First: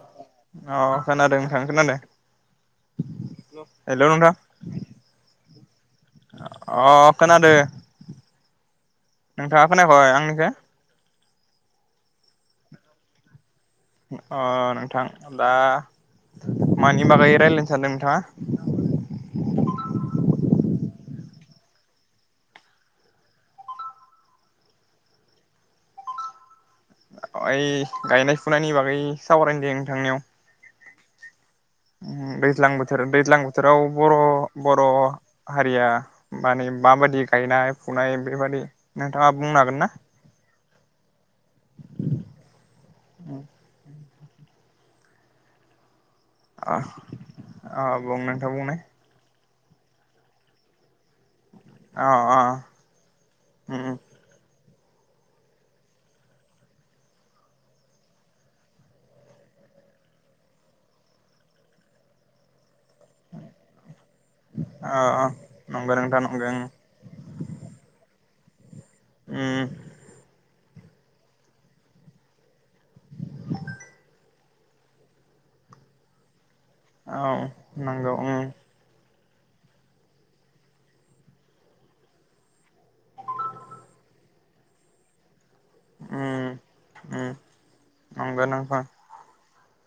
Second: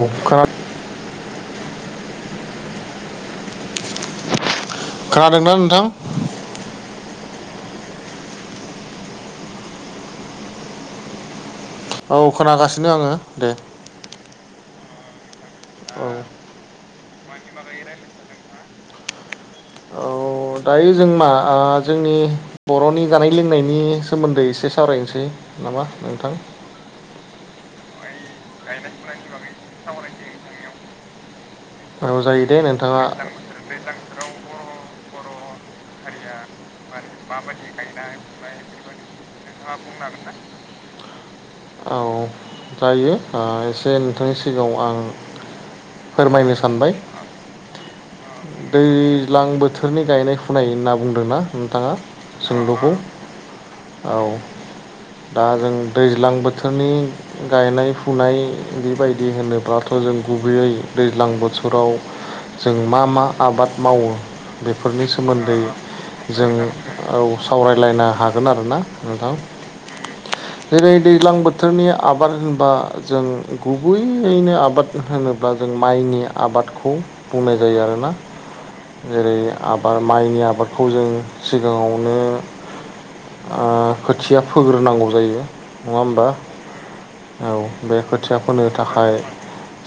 औ खोना औ खोनादों थां खोनादो हेलौ नोंथां खोनादोंना नोंथां [inaudible] अ खोनादो नोंथाङा खोनायाखय आंनिखो। औ खोनागासिनो आङो दे। अ नोंथां। दा औ मानि बागै रायलायनो सानदों नोंथाङा? अ दायो जों मा ओ जोंनि बर'नि जानाय लोंनायनि सोमोन्दै एसे सावरायनोसै नामा नोंथां? अ ओइ गायनाय फुनायनि बागै सावरायनि दे नोंथांनियाव। औ ओम जायो दे दैज्लां बोथोर नोंथाङा दैज्लां बोथोराव बर' बर' हारिया माने माबायदि गायनाय फुनाय बेबायदि नोंथाङा बुंनो हागोन ना? औ जायो ओ एसे नोंथांनि सिगाङाव आं फोरमायनो अ सानबाय। अ बुं नों दैज्लां बो थोरनि गायनाय फुनाय ना बुंदोंना नोंथाङा अ अ सोंलुखौ उम उम औ। दा जों दैज्लां बोथोरनि गायनाय फुनाय बेबायदि होनोब्लाथ' जों गुबैयै दैज्लां बोथोराव जों मा मा आबाद मावो अ बेफोरनि अ सोमोन्दै नंगौ नोंथां नंगौ जों औ सावरायलायनो हा गोन आरो ना नोंथां। उम जेरै दैज्लां बोथोरनि आबाद होनबा जों गुबैयैनो आबाद होनोब्ला जों माइनि आबादखौ औ बुंनाय जायो आरो नंगौ ना। उम जेरै आबाद माइनि आबादखौ जों सिगाङावनो खोथिया ओ फोग्रोनांगौ जायो। नङा उम होमबा उम औ बे खोथिया नंगौ फोनो नोंथां थाखाय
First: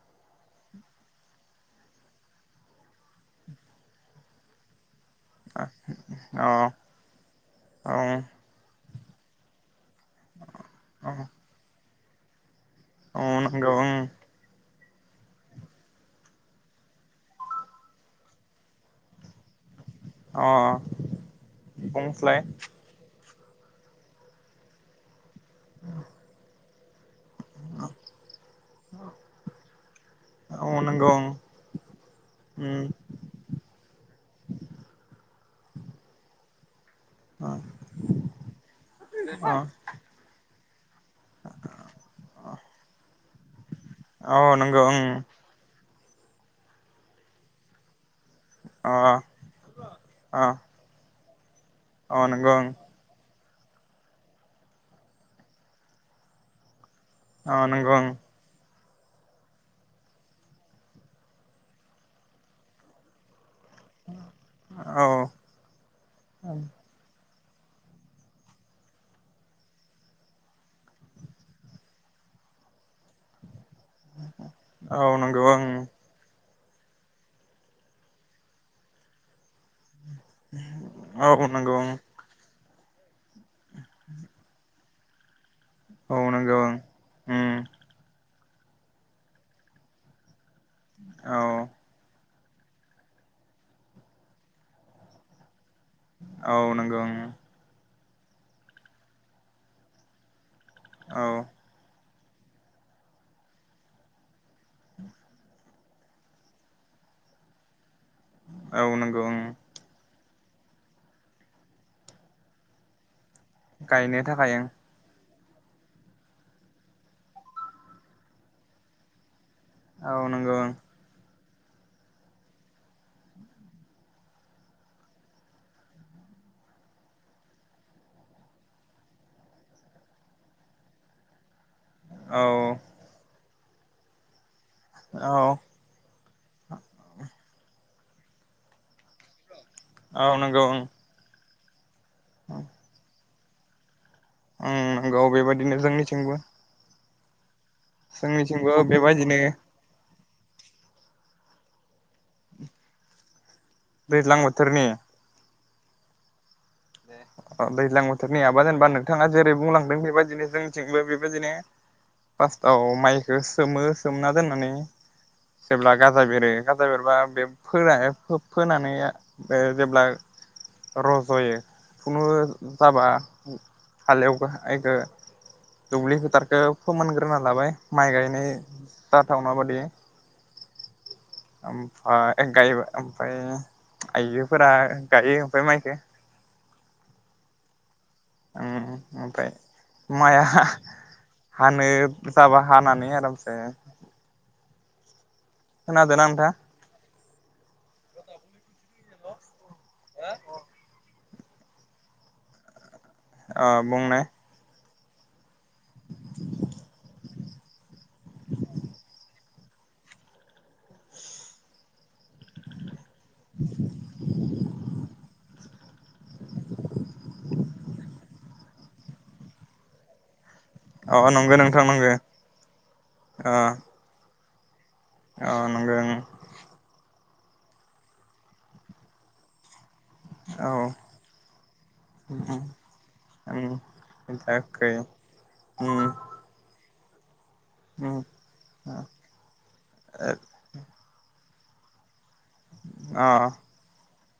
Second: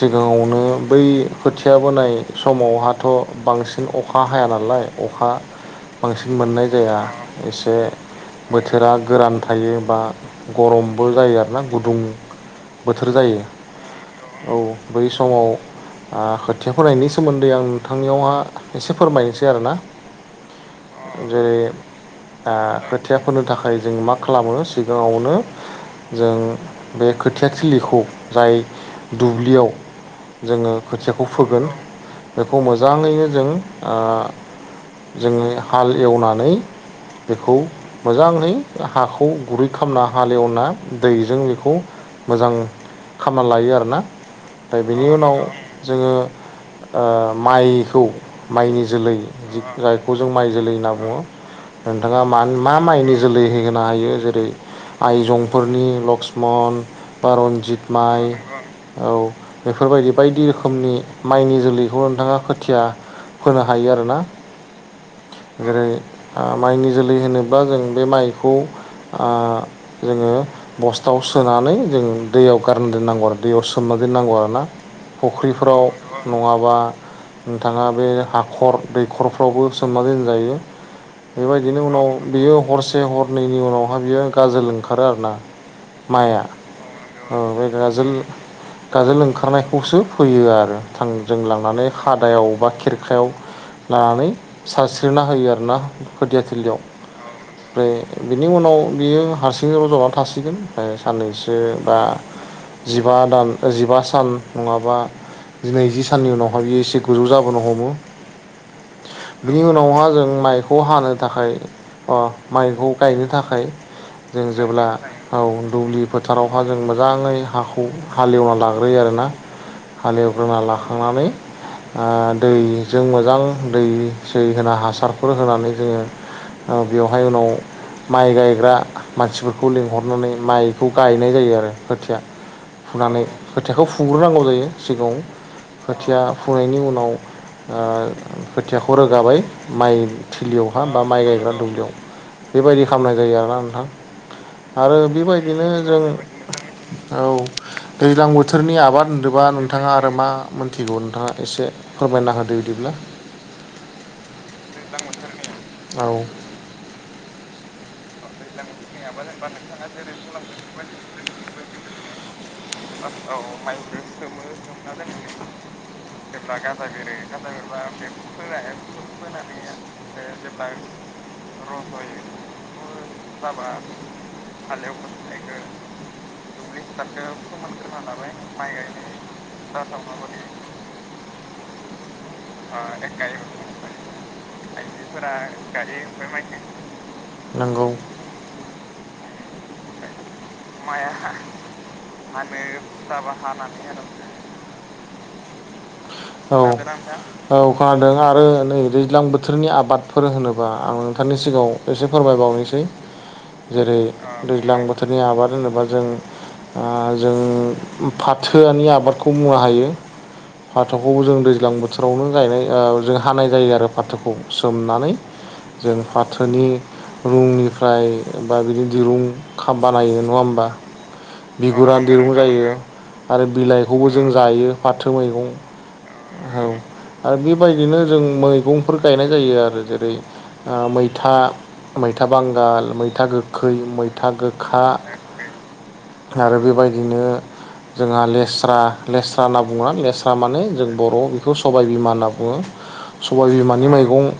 सिगाङावनो बै खोथिया बोनाय समावहाथ' बांसिन अखा हाया नालाय। अखा बांसिन औ मोननाय जाया एसे औ बोथोरा गोरान थायो। बा गरमबो औ जायो आरो ना गुदुं बोथोर औ जायो। नंगौ ओं औ। बै समाव आ खोथिया फरायनायनि सोमोन्दै आं नोंथांनियावहा एसे फोरमायनोसै। ना अ जेरै बुंस्लाय आ खोथिया होनो थाखाय जों मा खालामो सिगाङावनो जों बे खोथिया थिलिखौ जाय दुब्लियाव औ जोङो नंगौ खोथियाखौ ओं फोगोन खौ उम मोजाङैनो जों ओ जोङो हाल एवना नै अ बेखौ मोजाङै हाखौ अ गुरै खालामना हालेवना दैजों बेखौ मोजां खामना लायो आरो ना औ नंगौ फ्राय ओं बिनि उनाव जोङो ओ माइखौ माइनि अ जोलै जायखौ जों अ माइ जोलै होनना बुङो नोंथाङा अ मा नंगौ ओं मा माइनि जोलै होयो? होनो हायो जेरै आइजंफोरनि लक्ष्मन बा अ रनजित नंगौ ओं माइ औ बेफोरबायदि बायदि रोखोमनि माइनि जोलै बेखौ नोंथाङा खोथिया फोनो हायो आरोना औ जेरै ओ माइनि जोलै होनो बा जों बे माइखौ ओ जोङो बस्थाव सोनानै जों दैयाव गारनो दोननांगौ आरो दैयाव सो सोमना दोननांगौ आरोना औ नंगौ ओं फुख्रिफ्राव नवाव बा नोंथाङा बे हाखर दैखर फ्रावबो सोमनानै दोनजायो औ नंगौ बेबायदिनो उनाव बियो हरसे हर नैनि उनावहा बियो गाजोल ओंखार खार आरो ना ओं औ माइआ नंगौ ओं औ उम बे गाजोल गाजोल ओंखारनायखौसो फैयो आ रो औ थांजों लां बे खादायाव बा खेरखायाव लानानै सारस्रिना होयो आरोना औ खोथियाथिलियाव नंगौ ओं ओमफ्राय बिनि उनाव बियो हारसिङै रजना थासिगोन ओ औ साननैसो बा जिबा दान जिबा सान नङाबा। जिनैजि साननि उनाव मायलि एसे गोजौ जाबोनो हमो। औ नंगौ ओं बिनि उनावहा जों माइखौ हानो थाखाय अ माइखौ गायनो थाखाय थाखाय जों जेब्ला‌ औ दुब्लि फोथारावहा जों मोजाङै हाखौ हालेवना लाग्रोयो आरोना। ओं औ नंगौ हालेवग्रोना लाखांनानै ओ दैजों मोजां दै सै होना हासारफोर होनानै जोङो ओ बेवहाय उनाव माइ गायग्रा मानसिफोरखौ लिंहरनानै माइखौ गायनाय जायो आरो। खोथिया ओं औ फुनानै खोथाखौ फुंग्रोनांगौ जायो सिगौ औ खोथिया फुनायनि उनाव। आं खोथिया खौ रोगाबाय माइ औ नंगौ ओं थिलियावहा बा माइ गायग्रा दं बेयाव बेबायदि खालामनाय जायो आ ना नोंथां। ओं आरो नंगौ बेबायदिनो जों जोंनिथिंबो औ। दैज्लां जोंनिथिंबो बोथोरनि आबाद बेबायदिनो होनोबा नोंथाङा आरो मा मिनथिगौ नोंथाङा। एसे फोरमायना होदो बिदिब्ला दैज्लां बोथोरनि औ। अ दैज्लां बोथोरनि आं बा जेनेबा नोंथाङा जेरै बुंलांदों बेबायदिनो जोंनिथिंबो बेबायदिनो फास्टआव माइखौ सोमो सोमना दोननानै जेब्ला गाजा बेरो गाजा बेरबा बे फोना फोनानै ओ जेब्ला रज'यो खुनु जाबा हालेवखौ दुब्लि फोथारखौ फोमोनग्रोना ला माइ गायनाय जाथाव नाबादि ओमफाय गाय ओमफाय आइजोफोरा गायो ओमफाय माइख नंगौ। ओमफ्राय माया माया माने हानानै आरामसे प्रहाबाहानानै आर खोनादोंना नोंथां औ ओ अखा हादों आरो नै दैज्लां बोथो- रनि आबादफोर होनोबा आं थांनि सिगाङाव एसे फोरमायबावनोसै अ जेरै बुंनाय दैज्लां बोथ- थोरनि आबाद होनोबा जों ओ जों फाथोआनि आबादखौ मुवा हायो फाथोखौबो जों दैज्लां बोथोरावनो गायनाय ओ जों हानाय जायो आरो फाथोखौ सोमनानै जों फाथोनि रुंनिफ्राय बा बिनि दिरुं खा बानायो नङा होमबा। अ नंगौ नोंथां बिगुरा नंगौ दिरुं जायो आरो अ बिलाइखौबो जों जायो फाथो मैगं अ नांगो उम औ आरो बेबायदिनो जों मैगंफोर गायनाय जायो आरो जे- रै औ आ मैथा मैथा बांगाल मैथा गोखै मैथा गोखा थाखाय अ आरो बेबाय- दिनो जोंहा लेस्रा लेस्रा होनना बुङा लेस्रा तामाने जों बर' सबाय बिमा बुङो सबाय बिमानि मैगं ओ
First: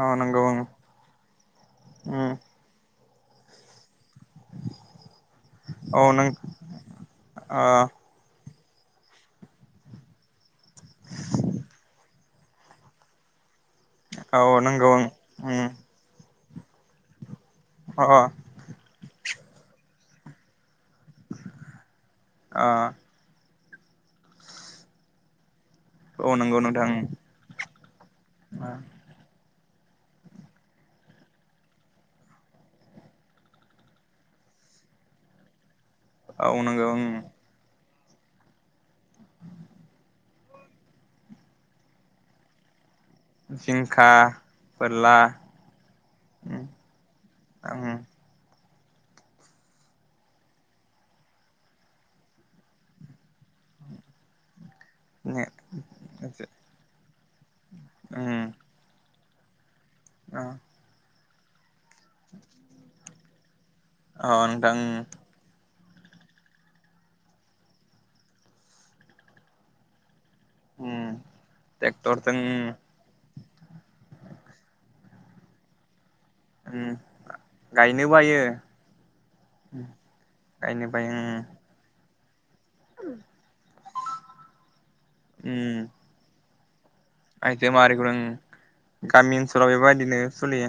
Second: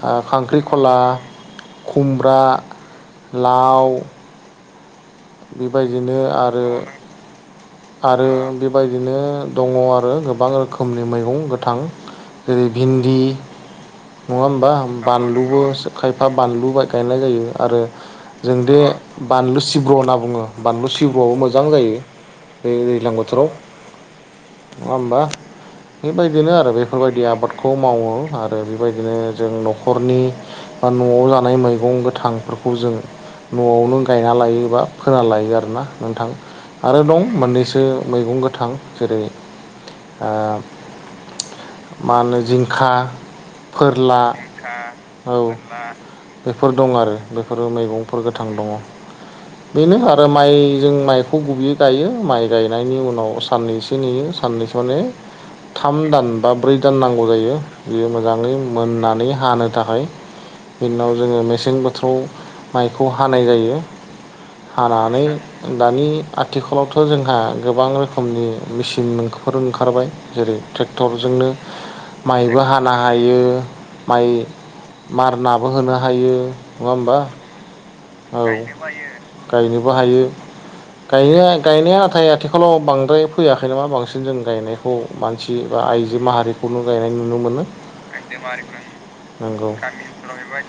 औ नंगौ खांख्रिखला ओं खुमब्रा लाउ [inaudible] औ बेबायदिनो नों आरो आरो बेबायदिनो दङ आरो गोबां रोखोमनि मैगं गोथां जेरै भिन्दि नङा औ होमबा नंगौ बानलुबो ओं सो खाय बा बानलु गायनाय जायो आरो जों दे बानलु सिब्र' होनना बुङो बानलु सिब्रआबो मोजां जायो अ दै दैज्लां बोथोराव नङा ओमबा औ बेबायदिनो नंगौ आरो नोंथां बेफोरबायदि आबादखौ मावो आरो बेबायदिनो जों न'खरनि बा न'आव जानाय मैगं गोथांफोरखौ जों न'आवनो गायना लायो बा फोना लायो आरोना नोंथां औ नंगौ ओं आरो दं बेसो मैगं गोथां जेरै ओ मा होनो जिंखा जिंखा फोरला फोरला जिंखा औ फोरला बेफोर दं आरो बेफोरो अ मैगंफोर गोथां दङ बेनो आरो माइ जों माइखौ गुबैयै गायो। माइ गायनायनि उनाव साननैसो नेयो साननैसो थाम दान बा ब्रै दान नांगौ जायो बियो मोजाङै मोननानै हानो थाखाय बिनाव [unintelligible] माइखौ हानाय जायो नोंथां हानानै दानि आथिखालाव जोंहा गोबां रोखोमनि मेसिनफोर ओंखारबाय। जेरै ट्रेक्टरजोंनो ट्रेक्टरजों माइबो हानो हायो माइ मारनाबो होनो हा हायो नङा उम होमबा गायनो बायो औ गायनोबो हायो गायनो बायो उम गायो। [unintelligible] आथिखालाव बांद्राय फैयाखै नामा बांसिन जों गायनायखौ मानसि उम बा आइजो माहारि गायनाय नुनो मोनो आइजो माहारिखौ जों गामि ओनसोलाव नंगौ बेबायदिनो सोलियो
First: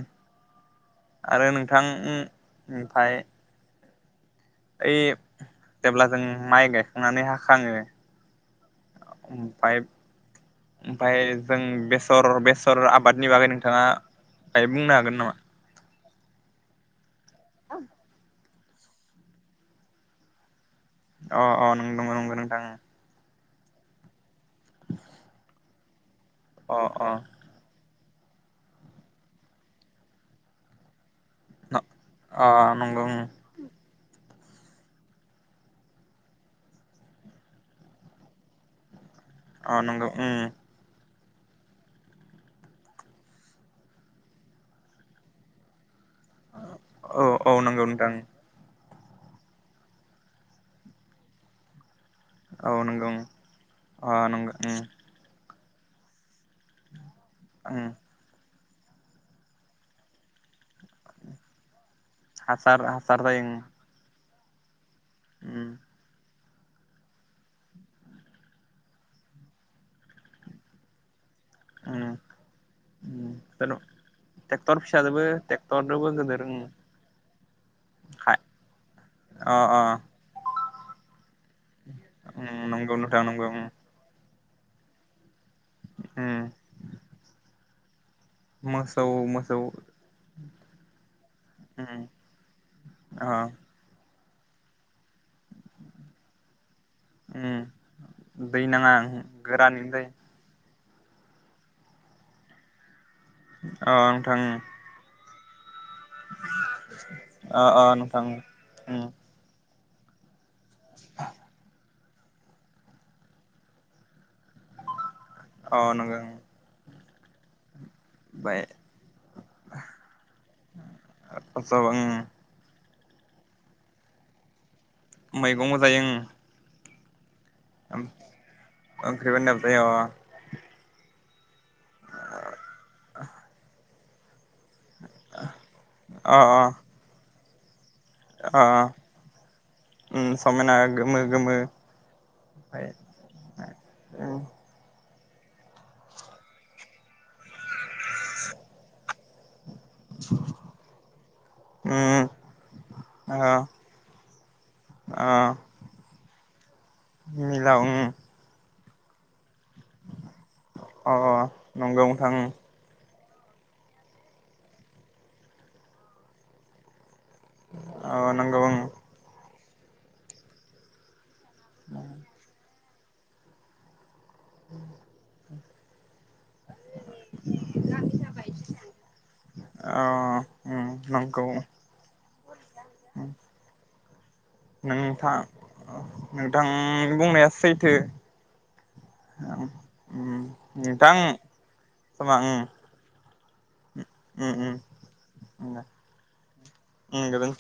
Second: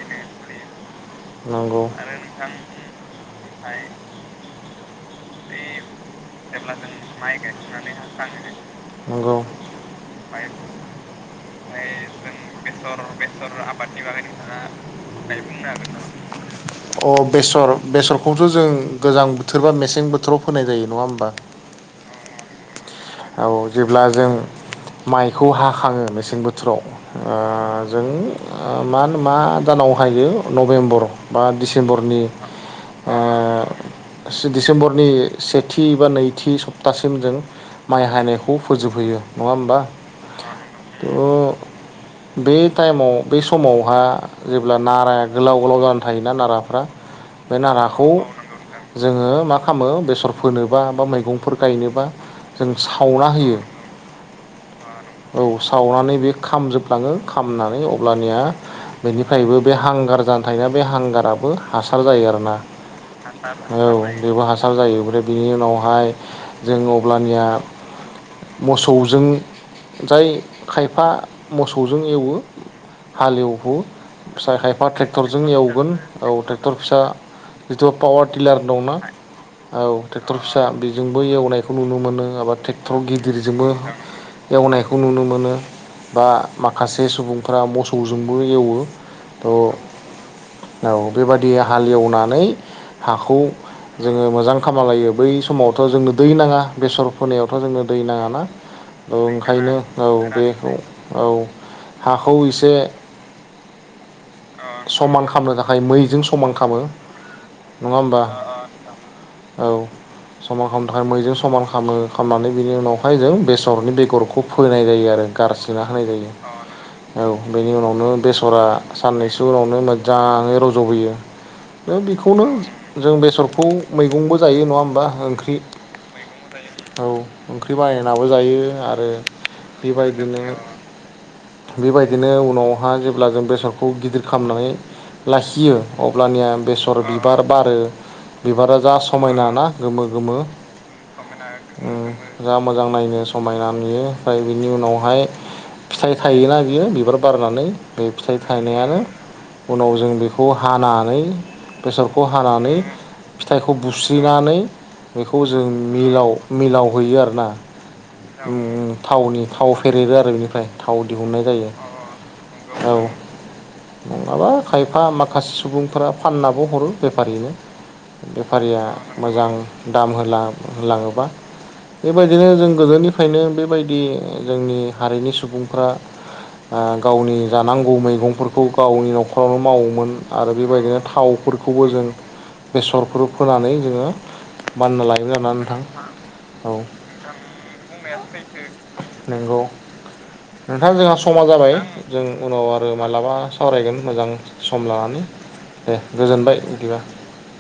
आरो नंगौ। नोंथां उम ऐ जेब्ला जों माइ गायखांनानै हाखाङो नंगौ ओमफाय ओमफाय जों बेसर बेसर आबादनि बागै नोंथाङा बाय बुंनो हागोन नामा? [inaudible] अ बेसर बेसरखौ जों गोजां बोथोर बा मेसें बोथोर बोथोराव फोनाय जायो। नङा होमबा अ अ नोंगौ नंगौ नोंथां उम। औ जेब्ला जों माइखौ हाखाङो नोंसोर बेसें अ बोथोराव अ ओ जों मा होन मा दानाव हायो नभेम्बर। बा डिसेम्बरनि अ नंगौ ओ दिसेम्बर नि सेथि बा नैथि सप्तासिम जों माइ हायनायखौ फोजोबहोयो। अ नंगौ उम। थ बे टाइमाव बे समावहा जेब्ला नारा गोलाव गोलाव जाना थायोना नाराफ्रा औ बे औ नंगौ नाराखौ नोंथां जोङो मा खामो बेसर फोनोबा बा मैगंफोर गायनोबा जों औ नंगौ उम सावना होयो अ नंगौ उम। औ सावनानै बे खामजोबलाङो खामनानै उम अब्लानिया बेनिफ्रायबो बे हांगार जानो थायना। बे हांगाराबो हासार जायो आरोना हासार हासार जायो हासार‌ [unintelligible] औ बेबो हासा जायो। आरो बिनि ओं उनावहाय जों अब्लानिया मोसौजों जाय खायफा मोसौजों उम एवो उम उम हाल एवहो फिसा ट्रेक्टर खायफा फिसाजोबो ट्रेक्टरजों एवगोन ट्रेक्टरजोंबो औ गिदिर उम ट्रेक्टर फिसा जिथु पावार हा टिलार दंना। अ अ औ टेक्टर फि बेजोंबो एवनाय खो नुनो मोनो एबा उम नंगौ टेक्टराव नोंथां नंगौ उम गिदिरजोंबो एवनायखौ नुनो मोनो। बा उम माखासे सुबुंफोरा मोसौजोंबो एवो मोसौ मोसौ थ' औ बेबादि हाल उम एवनानै अ हाखौ जोङो मोजां खामालायो बै समावथ' जोंनो दै नाङा बेसर उम फोनायावथ' जोंनो दै नाङाना दै नाङा थ' [unintelligible] ओंखायनो गोरानैनो जायो औ बेखौ औ हाखौ एसे अ नोंथां उम। [unintelligible] थाखाय मैजों समान खामो अ अ नङा होमबा? नोंथां उम अ अ‌ नोंथां औ समान खामनो थाखाय मैजों समान खामो। खामनानै बिनि उनावहाय जों बेसरनि बेगरखौ फोनाय जायो आरो अ गारसोना होनाय नंगौ जायो अ‌‌ नोंथां। औ बेनि उनाव नो ओमफ्राय बेसरा साननैसो उनावनो मोजाङै रज'बोयो सब उम दा बेखौनो जों बेसरखौ मैगंबो जायो नङा होम मैगंबो जायो उम औ ओंख्रि बायनाबो जायो आरो ओंख्रिबो होननाबो जायो अ बेबायदिनो। बेबायदिनो उनावहा जेब्ला जों बेसर खौ गिदिर खालामनानै लाखियो अ अब्लानिया बेसर बिबार बारो अ बिबारा जा समायना ना गोमो उम गोमो समायना गोमो गोमो उम जा मोजां ओमफ्राय नायनो समायना नुयो फाय उम बिनि उनावहाय फिथाइ थायोना बियो बिबार बारनानै बे फिथाइ थायनायानो उनाव जों बेखौ हानानै बेसरखौ उम हानानै अ फिथाइखौ बुस्रिनानै बेखौ ओ जों मिलाव मिलावहैयो आरोना मिलाव उम उम। थावनि थाव फेरेरो आरो बेनिफ्राय थाव अ दिहुननाय जायो नंगौ नोंथां औ। नङाबा खायफा माखासे सुबुंफोरा फाननाबो हरो बे फारिनो। अ नंगौ बेफारिया ओं मोजां दां दाम होला होलाङोबा बेबायदिनो जों गोदोनिफ्रायनो बेबायदि जोंनि हारिनि सुबुंफ्रा ओ गावनि जानांगौ मैगंफोरखौ गावनि न'खरावनो अ मावोमोन आरो उम बेबायदिनो नंगौ थावफोरखौबो जों बेसरखौ फोनानै जोङो बानायना नोंथां लायोमोन आरोना नोंथां नोंथां औ बुंनाया सैथो नंगौ नोंथां जोंहा समा जाबाय जों समा उम उनाव आरो मालाबा सावरायगोन मोजां उम सम लानानै उम दे गोजोनबाय बिदिबा। उम गोजोन